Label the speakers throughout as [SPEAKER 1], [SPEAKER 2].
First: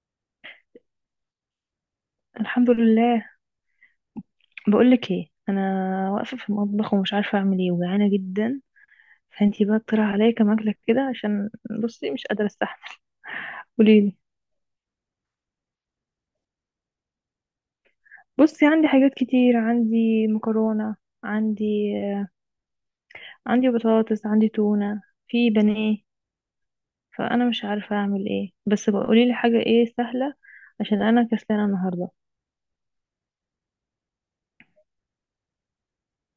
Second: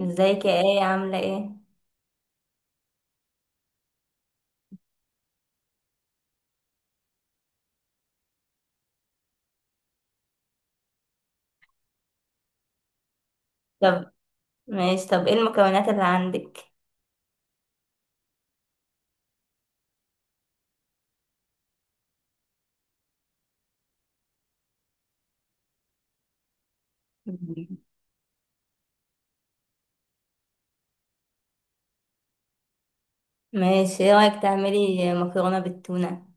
[SPEAKER 1] ازيك يا ايه؟ عاملة ايه؟
[SPEAKER 2] الحمد لله. بقولك ايه، انا واقفه في المطبخ ومش عارفه اعمل ايه وجعانه جدا. فانتي بقى اقترح عليا كام اكله كده عشان، بصي مش قادره استحمل.
[SPEAKER 1] طب
[SPEAKER 2] قوليلي.
[SPEAKER 1] ماشي. طب ايه المكونات اللي عندك؟
[SPEAKER 2] بصي عندي حاجات كتير، عندي مكرونه، عندي عندي بطاطس، عندي تونه، في بانيه. فانا مش
[SPEAKER 1] مم.
[SPEAKER 2] عارفه اعمل ايه بس بقى قوليلي حاجه ايه سهله عشان انا كسلانه النهارده.
[SPEAKER 1] ماشي، ايه رأيك تعملي مكرونة بالتونة؟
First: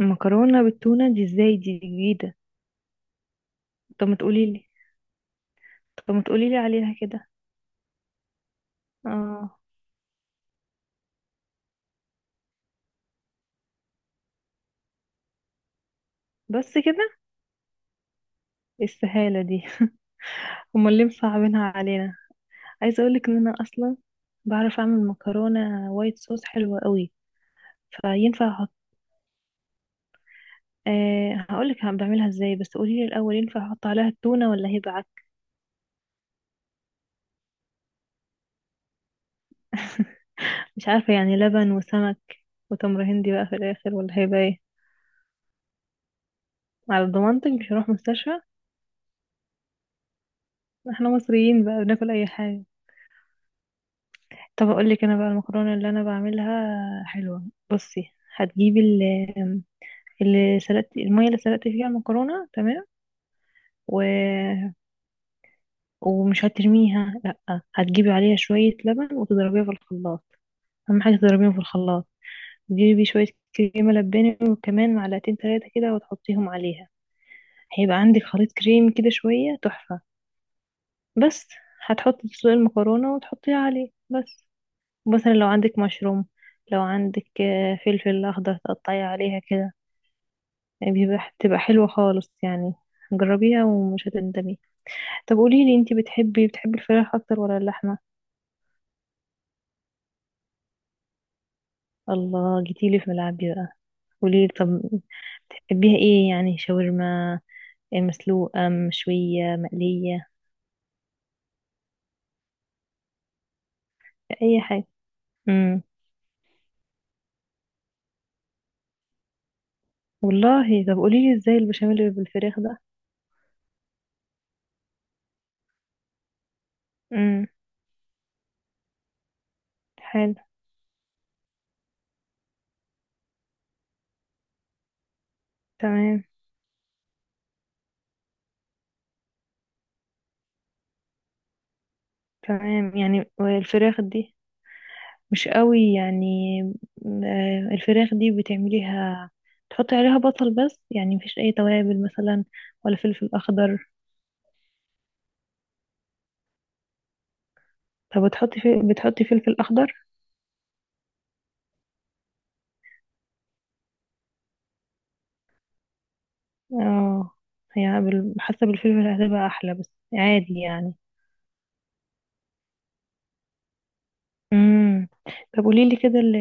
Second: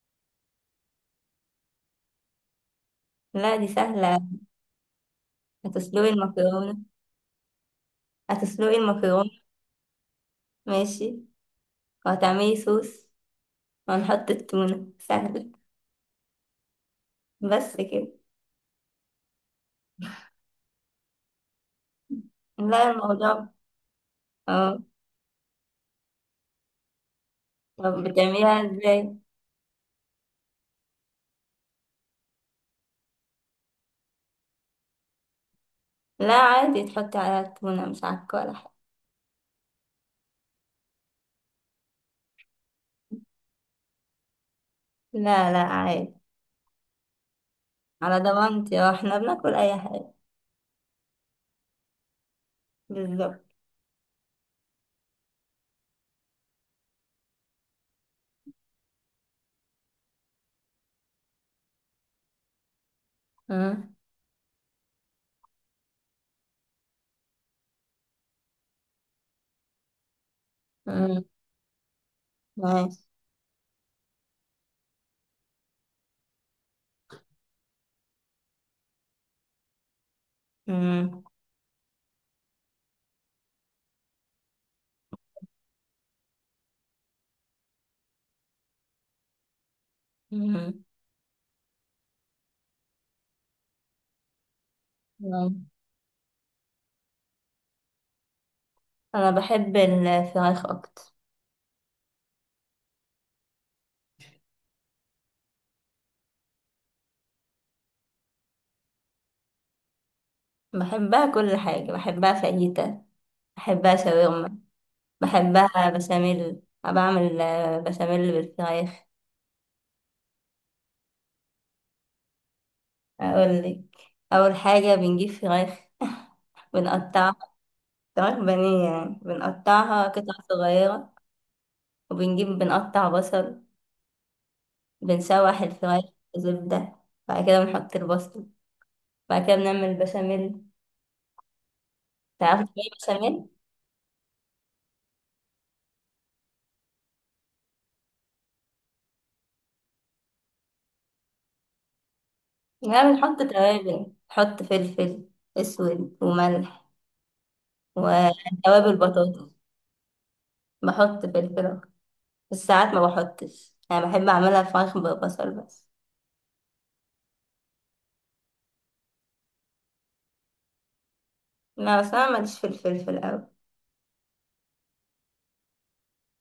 [SPEAKER 2] المكرونه بالتونه دي ازاي؟ دي جديده.
[SPEAKER 1] لا دي
[SPEAKER 2] طب ما
[SPEAKER 1] سهلة.
[SPEAKER 2] تقوليلي.
[SPEAKER 1] هتسلقي
[SPEAKER 2] طب ما تقوليلي
[SPEAKER 1] المكرونة.
[SPEAKER 2] عليها كده.
[SPEAKER 1] هتسلقي المكرونة.
[SPEAKER 2] اه.
[SPEAKER 1] ماشي. وهتعملي صوص وهنحط التونة. سهلة.
[SPEAKER 2] بس كده؟
[SPEAKER 1] بس كده.
[SPEAKER 2] إيه السهاله دي! امال ليه مصعبينها علينا.
[SPEAKER 1] لا
[SPEAKER 2] عايزه اقولك ان
[SPEAKER 1] الموضوع.
[SPEAKER 2] انا اصلا بعرف
[SPEAKER 1] اه.
[SPEAKER 2] اعمل مكرونه وايت صوص حلوه قوي.
[SPEAKER 1] طب
[SPEAKER 2] فينفع
[SPEAKER 1] بتعمليها
[SPEAKER 2] احط،
[SPEAKER 1] ازاي؟
[SPEAKER 2] هقولك بعملها ازاي، بس قوليلي الاول ينفع احط عليها التونه ولا هيبقى عك؟
[SPEAKER 1] لا عادي تحطي عليها التونة، مش عكة ولا حاجة.
[SPEAKER 2] مش عارفه، يعني لبن وسمك وتمر هندي بقى في الاخر، ولا هيبقى ايه؟
[SPEAKER 1] لا لا عادي.
[SPEAKER 2] على ضمانتك مش هروح
[SPEAKER 1] على
[SPEAKER 2] مستشفى.
[SPEAKER 1] ضمانتي اه، احنا بناكل اي حاجة.
[SPEAKER 2] احنا مصريين بقى بناكل اي حاجه.
[SPEAKER 1] بالظبط.
[SPEAKER 2] طب اقولك انا بقى المكرونه اللي انا بعملها حلوه. بصي هتجيبي ال، اللي سلقت المية اللي سلقت فيها المكرونة، تمام.
[SPEAKER 1] مم،
[SPEAKER 2] و... ومش هترميها، لأ، هتجيبي عليها شوية لبن وتضربيها في الخلاط. أهم حاجة
[SPEAKER 1] مم،
[SPEAKER 2] تضربيهم في الخلاط.
[SPEAKER 1] ماشي.
[SPEAKER 2] تجيبي شوية كريمة لباني، وكمان معلقتين تلاتة كده وتحطيهم عليها. هيبقى عندك خليط كريم كده شوية، تحفة.
[SPEAKER 1] مم.
[SPEAKER 2] بس هتحطي تسلقي المكرونة وتحطيها عليه بس. مثلا لو عندك مشروم، لو عندك فلفل أخضر تقطعي عليها كده.
[SPEAKER 1] مم.
[SPEAKER 2] يعني بيبقى بتبقى حلوة خالص يعني. جربيها ومش هتندمي. طب
[SPEAKER 1] مم.
[SPEAKER 2] قوليلي انتي بتحبي الفراخ أكتر ولا اللحمة؟
[SPEAKER 1] انا بحب الفراخ اكتر.
[SPEAKER 2] الله، جيتيلي في ملعبي بقى. قوليلي طب، بتحبيها ايه، يعني شاورما، مسلوقة، مشوية، مقلية،
[SPEAKER 1] بحبها كل حاجه، بحبها فاهيتا، بحبها شاورما،
[SPEAKER 2] أي حاجة. امم،
[SPEAKER 1] بحبها بشاميل. أنا بعمل بشاميل بالفراخ.
[SPEAKER 2] والله طب قوليلي ازاي البشاميل اللي بالفراخ ده.
[SPEAKER 1] اقول لك، اول حاجه بنجيب فراخ بنقطعها.
[SPEAKER 2] امم.
[SPEAKER 1] فراخ بانيه، يعني بنقطعها قطع
[SPEAKER 2] حلو.
[SPEAKER 1] صغيره. وبنجيب بنقطع بصل. بنشوح الفراخ
[SPEAKER 2] تمام.
[SPEAKER 1] في زبده. بعد كده بنحط البصل. بعد كده بنعمل بشاميل. تعرفي تعملي
[SPEAKER 2] تمام يعني
[SPEAKER 1] بشاميل؟
[SPEAKER 2] الفراخ دي مش قوي يعني. الفراخ دي بتعمليها تحطي عليها بصل بس، يعني مفيش أي توابل مثلا؟ ولا
[SPEAKER 1] لا
[SPEAKER 2] فلفل
[SPEAKER 1] بنحط
[SPEAKER 2] أخضر؟
[SPEAKER 1] توابل، بحط فلفل اسود وملح
[SPEAKER 2] طب بتحطي
[SPEAKER 1] وتوابل
[SPEAKER 2] بتحطي
[SPEAKER 1] بطاطس.
[SPEAKER 2] فلفل أخضر.
[SPEAKER 1] بحط فلفل أخضر. بس ساعات ما بحطش، انا بحب اعملها فراخ ببصل بس.
[SPEAKER 2] اه. هي حاسة بالفلفل هتبقى احلى، بس عادي يعني.
[SPEAKER 1] لا بس انا ماليش في الفلفل اوي.
[SPEAKER 2] امم. طب قولي لي كده ال-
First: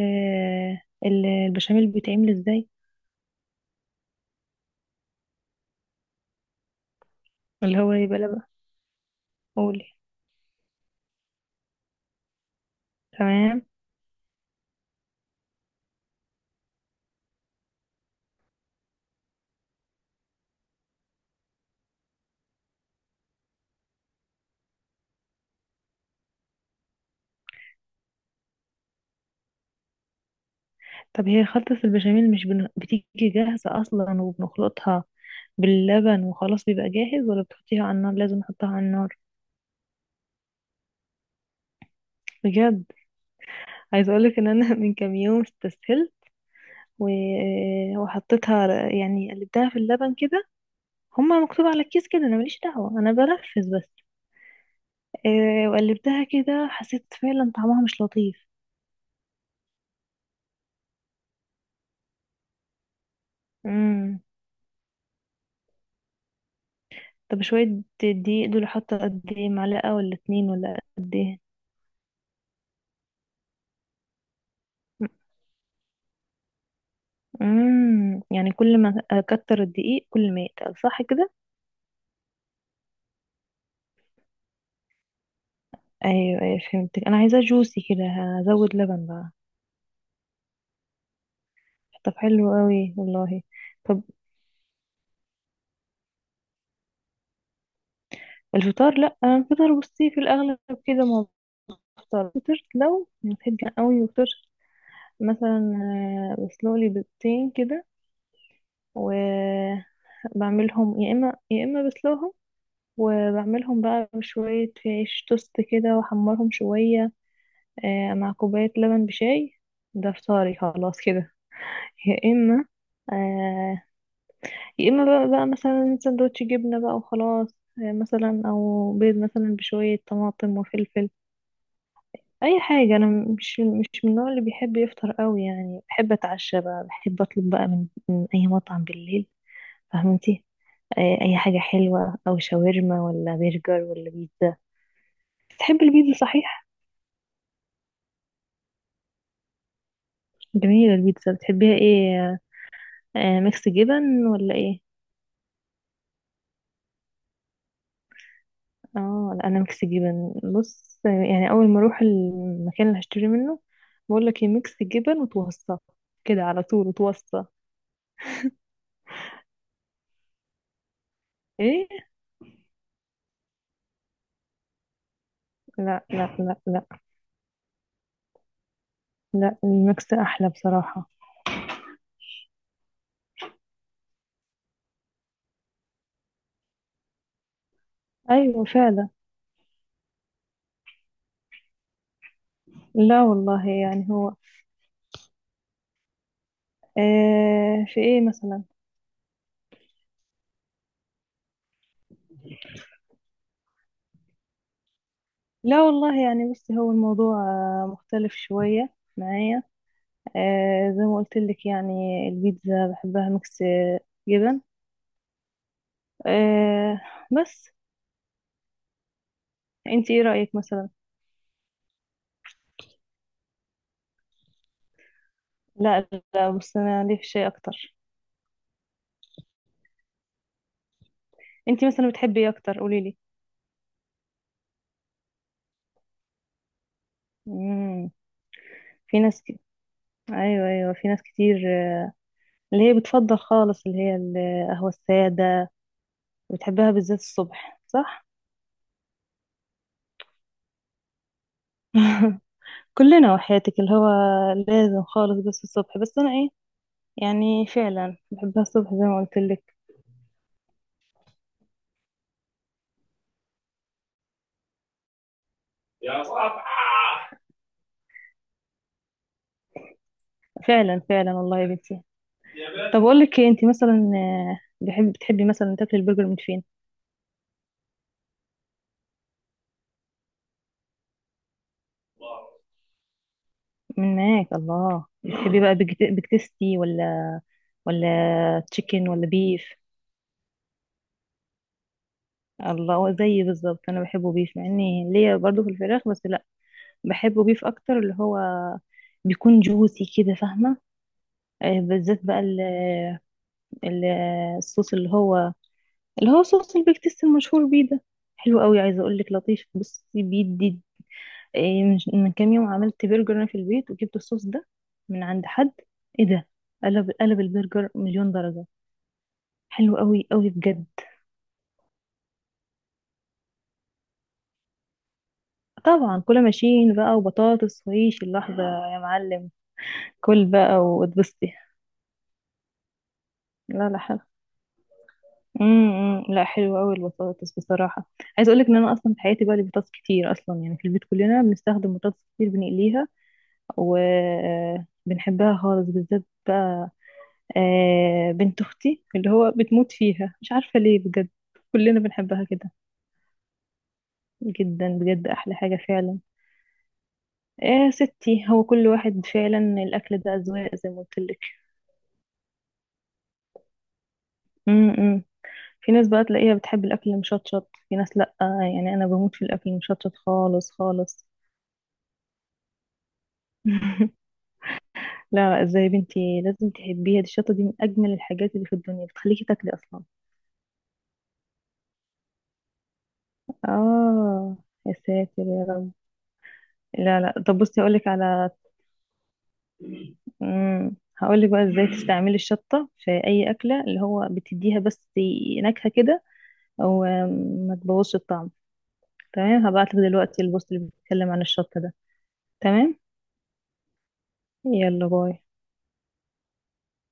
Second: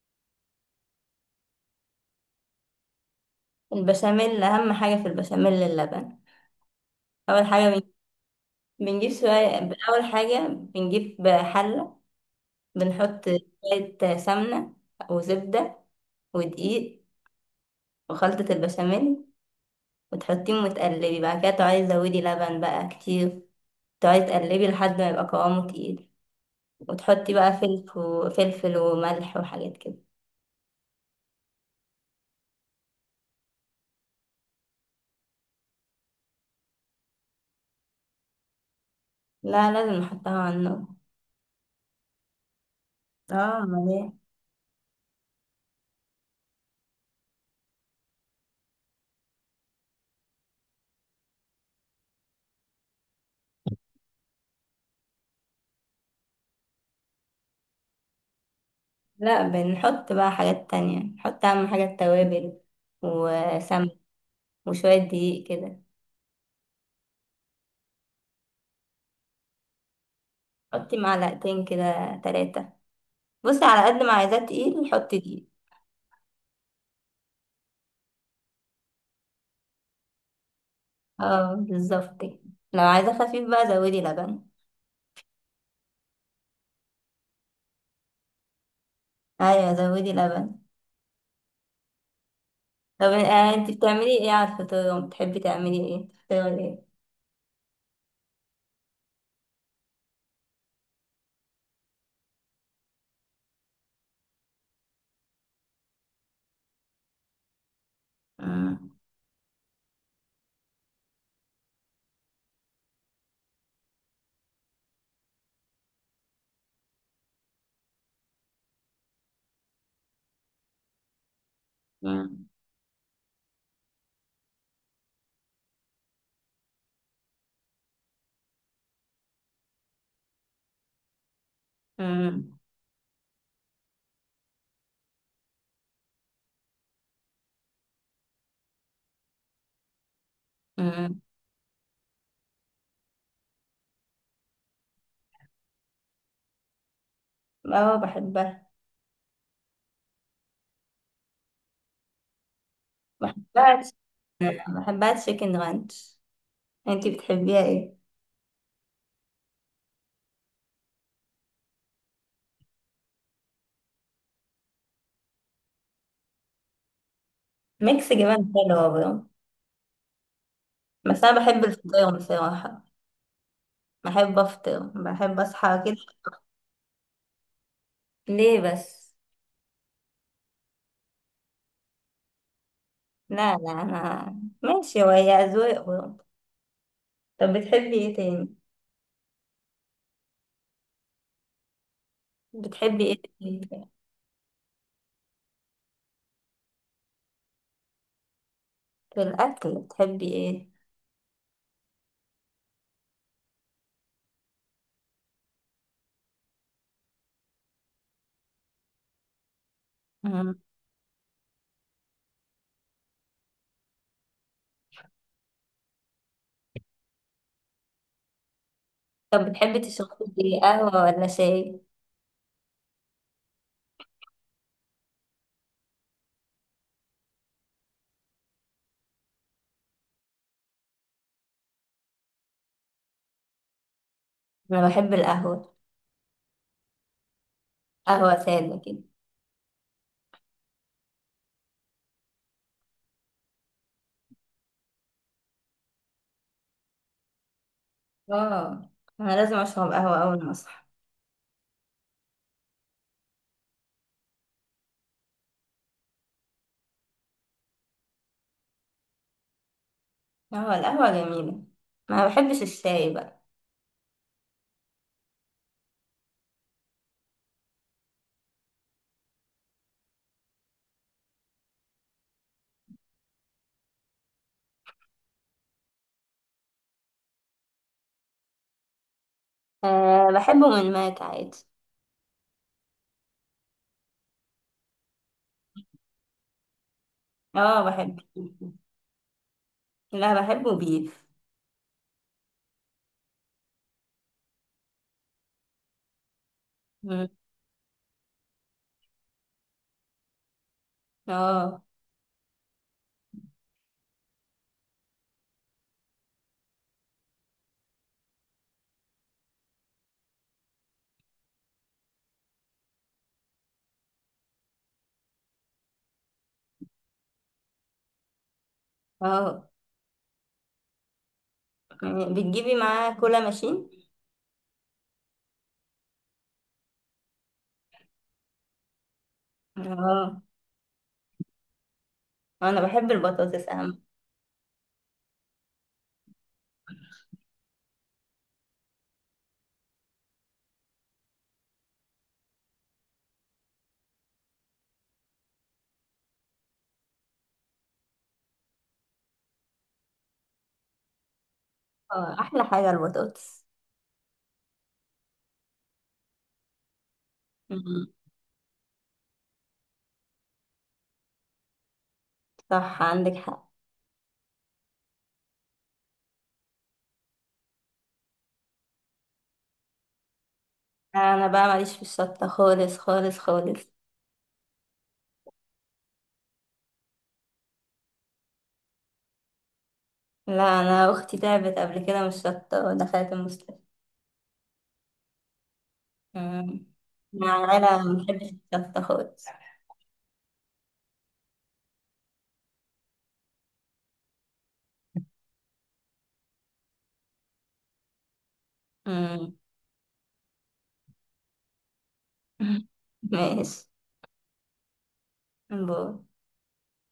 [SPEAKER 2] ال- البشاميل بيتعمل ازاي؟
[SPEAKER 1] البشاميل، اهم حاجه في البشاميل اللبن. اول حاجه
[SPEAKER 2] اللي هو يبقى لبن.
[SPEAKER 1] بنجيب شويه.
[SPEAKER 2] قولي.
[SPEAKER 1] اول حاجه بنجيب حله، بنحط
[SPEAKER 2] تمام.
[SPEAKER 1] شويه سمنه وزبده ودقيق وخلطه البشاميل، وتحطيهم وتقلبي. بعد كده تقعدي تزودي لبن بقى كتير. تقعدي تقلبي لحد ما يبقى قوامه تقيل. وتحطي بقى فلفل وفلفل وملح وحاجات كده.
[SPEAKER 2] طب هي خلطة البشاميل مش بتيجي جاهزة اصلا وبنخلطها باللبن وخلاص بيبقى جاهز، ولا بتحطيها على النار؟ لازم نحطها على النار؟
[SPEAKER 1] لا لازم نحطها على النار.
[SPEAKER 2] بجد؟
[SPEAKER 1] اه.
[SPEAKER 2] عايزة
[SPEAKER 1] ليه؟
[SPEAKER 2] اقولك ان انا من كام يوم استسهلت و... وحطيتها، يعني قلبتها في اللبن كده. هما مكتوب على الكيس كده، انا ماليش دعوة، انا بنفذ بس. وقلبتها كده حسيت فعلا طعمها مش لطيف.
[SPEAKER 1] لا بنحط بقى حاجات تانية. نحط أهم حاجة التوابل وسمن
[SPEAKER 2] امم.
[SPEAKER 1] وشوية دقيق كده.
[SPEAKER 2] طب شوية دقيق دول حاطة قد ايه، معلقة ولا اتنين ولا
[SPEAKER 1] حطي
[SPEAKER 2] قد ايه؟
[SPEAKER 1] معلقتين كده، تلاتة. بصي، على قد ما عايزاه تقيل حطي دقيق.
[SPEAKER 2] امم، يعني كل ما اكتر الدقيق كل ما يتقل، صح كده؟
[SPEAKER 1] اه بالظبط كده. لو عايزاه خفيف بقى زودي لبن.
[SPEAKER 2] ايوه ايوه فهمتك، انا عايزاه جوسي كده، هزود لبن بقى.
[SPEAKER 1] ايوه زودي لبن.
[SPEAKER 2] طب حلو قوي
[SPEAKER 1] طب
[SPEAKER 2] والله.
[SPEAKER 1] انتي
[SPEAKER 2] طب،
[SPEAKER 1] بتعملي ايه على الفطار؟ بتحبي تعملي ايه؟ فطار ايه؟
[SPEAKER 2] الفطار لا انا الفطار بصي في الاغلب كده ما بفطر. فطرت لو بحب قوي وفطرت مثلا بسلق لي بيضتين كده.
[SPEAKER 1] مم.
[SPEAKER 2] وبعملهم يا اما يا اما بسلقهم، وبعملهم بقى بشوية عيش توست كده واحمرهم شوية، مع كوباية لبن بشاي. ده فطاري خلاص كده. يا
[SPEAKER 1] مم.
[SPEAKER 2] اما آه، يا اما بقى مثلا سندوتش جبنة بقى وخلاص. مثلا او بيض مثلا بشوية طماطم وفلفل.
[SPEAKER 1] مم.
[SPEAKER 2] اي حاجة. انا مش من النوع اللي بيحب يفطر قوي يعني. بحب اتعشى بقى، بحب اطلب بقى من اي مطعم بالليل، فهمتي؟
[SPEAKER 1] مم.
[SPEAKER 2] اي حاجة حلوة، او شاورما ولا برجر ولا بيتزا. بتحبي البيتزا صحيح؟
[SPEAKER 1] اه بحبها.
[SPEAKER 2] جميلة البيتزا. بتحبيها ايه، ميكس
[SPEAKER 1] بحبها
[SPEAKER 2] جبن ولا ايه؟
[SPEAKER 1] بحبها تشيكن رانش. انتي بتحبيها ايه؟
[SPEAKER 2] اه لا، انا ميكس جبن. بص يعني اول ما اروح المكان اللي هشتري منه بقول لك ايه، ميكس جبن، وتوصى كده على طول وتوصى.
[SPEAKER 1] ميكس جبن حلوة برضه، بس انا بحب
[SPEAKER 2] ايه.
[SPEAKER 1] الفطير بصراحة. بحب افطر، بحب اصحى كده.
[SPEAKER 2] لا لا لا لا،
[SPEAKER 1] ليه بس؟
[SPEAKER 2] لا الميكس احلى بصراحة.
[SPEAKER 1] لا لا انا ماشي، وهي اذواق برضه. طب بتحبي ايه تاني؟
[SPEAKER 2] ايوه فعلا.
[SPEAKER 1] بتحبي ايه
[SPEAKER 2] لا والله،
[SPEAKER 1] تاني؟
[SPEAKER 2] يعني هو، آه في ايه مثلا.
[SPEAKER 1] في الاكل بتحبي ايه؟
[SPEAKER 2] لا والله يعني بصي هو الموضوع مختلف شوية معايا.
[SPEAKER 1] مم.
[SPEAKER 2] زي ما قلت لك يعني البيتزا بحبها ميكس جبن، آه، بس.
[SPEAKER 1] طب بتحبي
[SPEAKER 2] انت ايه
[SPEAKER 1] تشربي
[SPEAKER 2] رأيك
[SPEAKER 1] ايه،
[SPEAKER 2] مثلا؟
[SPEAKER 1] قهوة ولا شاي؟
[SPEAKER 2] لا. لا بص انا ليه في شيء اكتر. انت مثلا بتحبي ايه اكتر قولي لي.
[SPEAKER 1] انا بحب القهوة.
[SPEAKER 2] امم.
[SPEAKER 1] قهوة سادة كده.
[SPEAKER 2] في ناس ايوه ايوه في ناس كتير اللي هي بتفضل خالص، اللي هي القهوة السادة. بتحبها بالذات الصبح صح؟
[SPEAKER 1] اه، انا لازم اشرب قهوة اول ما.
[SPEAKER 2] كلنا وحياتك، اللي هو لازم خالص بس الصبح، بس انا ايه، يعني فعلا بحبها الصبح زي ما قلت لك.
[SPEAKER 1] اه، القهوة جميلة. ما بحبش الشاي بقى.
[SPEAKER 2] يا صاحبي، فعلا فعلا والله يا بنتي يا. طب بنت اقول لك انت مثلا بحب بتحبي مثلا تاكلي البرجر من فين؟
[SPEAKER 1] أه بحبه من ماك عادي.
[SPEAKER 2] الله، من ماك، الله. بتحبي بقى بيك بيك تيستي ولا،
[SPEAKER 1] اه
[SPEAKER 2] ولا
[SPEAKER 1] بحبه.
[SPEAKER 2] تشيكن ولا بيف؟
[SPEAKER 1] لا بحبه بيف.
[SPEAKER 2] الله هو زيي بالظبط، انا بحبه بيف مع اني ليا برضه في الفراخ، بس لا،
[SPEAKER 1] مم.
[SPEAKER 2] بحبه بيف اكتر اللي هو بيكون جوسي كده، فاهمه؟
[SPEAKER 1] اه.
[SPEAKER 2] بالذات بقى ال- الصوص اللي هو، اللي هو صوص البيك تيست المشهور بيه ده، حلو قوي. عايزه اقول لك لطيف، بصي بيدي من كام يوم عملت برجر انا في البيت وجبت الصوص ده من عند حد. ايه ده، قلب البرجر مليون درجه.
[SPEAKER 1] اه،
[SPEAKER 2] حلو قوي قوي بجد.
[SPEAKER 1] يعني بتجيبي معاه كولا ماشين؟
[SPEAKER 2] طبعا كل ماشيين بقى وبطاطس وعيش اللحظه، يا معلم.
[SPEAKER 1] اه.
[SPEAKER 2] كل بقى واتبسطي.
[SPEAKER 1] انا بحب البطاطس
[SPEAKER 2] لا لا
[SPEAKER 1] اهم.
[SPEAKER 2] حلو. امم. لا حلو قوي البطاطس بصراحه. عايزه اقول لك ان انا اصلا في حياتي بقى لي بطاطس كتير اصلا. يعني في البيت كلنا بنستخدم بطاطس كتير، بنقليها وبنحبها خالص. بالذات بقى بنت اختي اللي هو بتموت فيها مش عارفة ليه بجد. كلنا
[SPEAKER 1] اه
[SPEAKER 2] بنحبها
[SPEAKER 1] احلى
[SPEAKER 2] كده
[SPEAKER 1] حاجة البطاطس.
[SPEAKER 2] جدا بجد، احلى حاجة فعلا. يا
[SPEAKER 1] مم.
[SPEAKER 2] ستي هو كل واحد فعلا الاكل ده اذواق، زي ما قلت لك.
[SPEAKER 1] صح عندك حق.
[SPEAKER 2] امم. في ناس بقى تلاقيها بتحب الاكل المشطشط، في ناس لا. يعني انا بموت في الاكل المشطشط خالص خالص.
[SPEAKER 1] انا بقى ماليش في الشطة خالص خالص خالص.
[SPEAKER 2] لا لا، ازاي يا بنتي، لازم تحبيها دي، الشطة دي من اجمل الحاجات اللي في الدنيا، بتخليكي تاكلي اصلا.
[SPEAKER 1] لا انا اختي تعبت قبل كده من الشطة ودخلت المستشفى.
[SPEAKER 2] اه، يا ساتر يا رب.
[SPEAKER 1] مم.
[SPEAKER 2] لا لا،
[SPEAKER 1] مع
[SPEAKER 2] طب بصي
[SPEAKER 1] العيلة
[SPEAKER 2] هقولك
[SPEAKER 1] ما بنحبش
[SPEAKER 2] على،
[SPEAKER 1] الشطة خالص.
[SPEAKER 2] امم، هقولك بقى ازاي تستعملي الشطة في اي اكلة، اللي هو بتديها بس نكهة كده، او ما تبوظش الطعم.
[SPEAKER 1] مم.
[SPEAKER 2] تمام، هبعتلك دلوقتي البوست اللي بيتكلم عن الشطة ده. تمام.
[SPEAKER 1] ماشي.
[SPEAKER 2] يلا باي.
[SPEAKER 1] باي.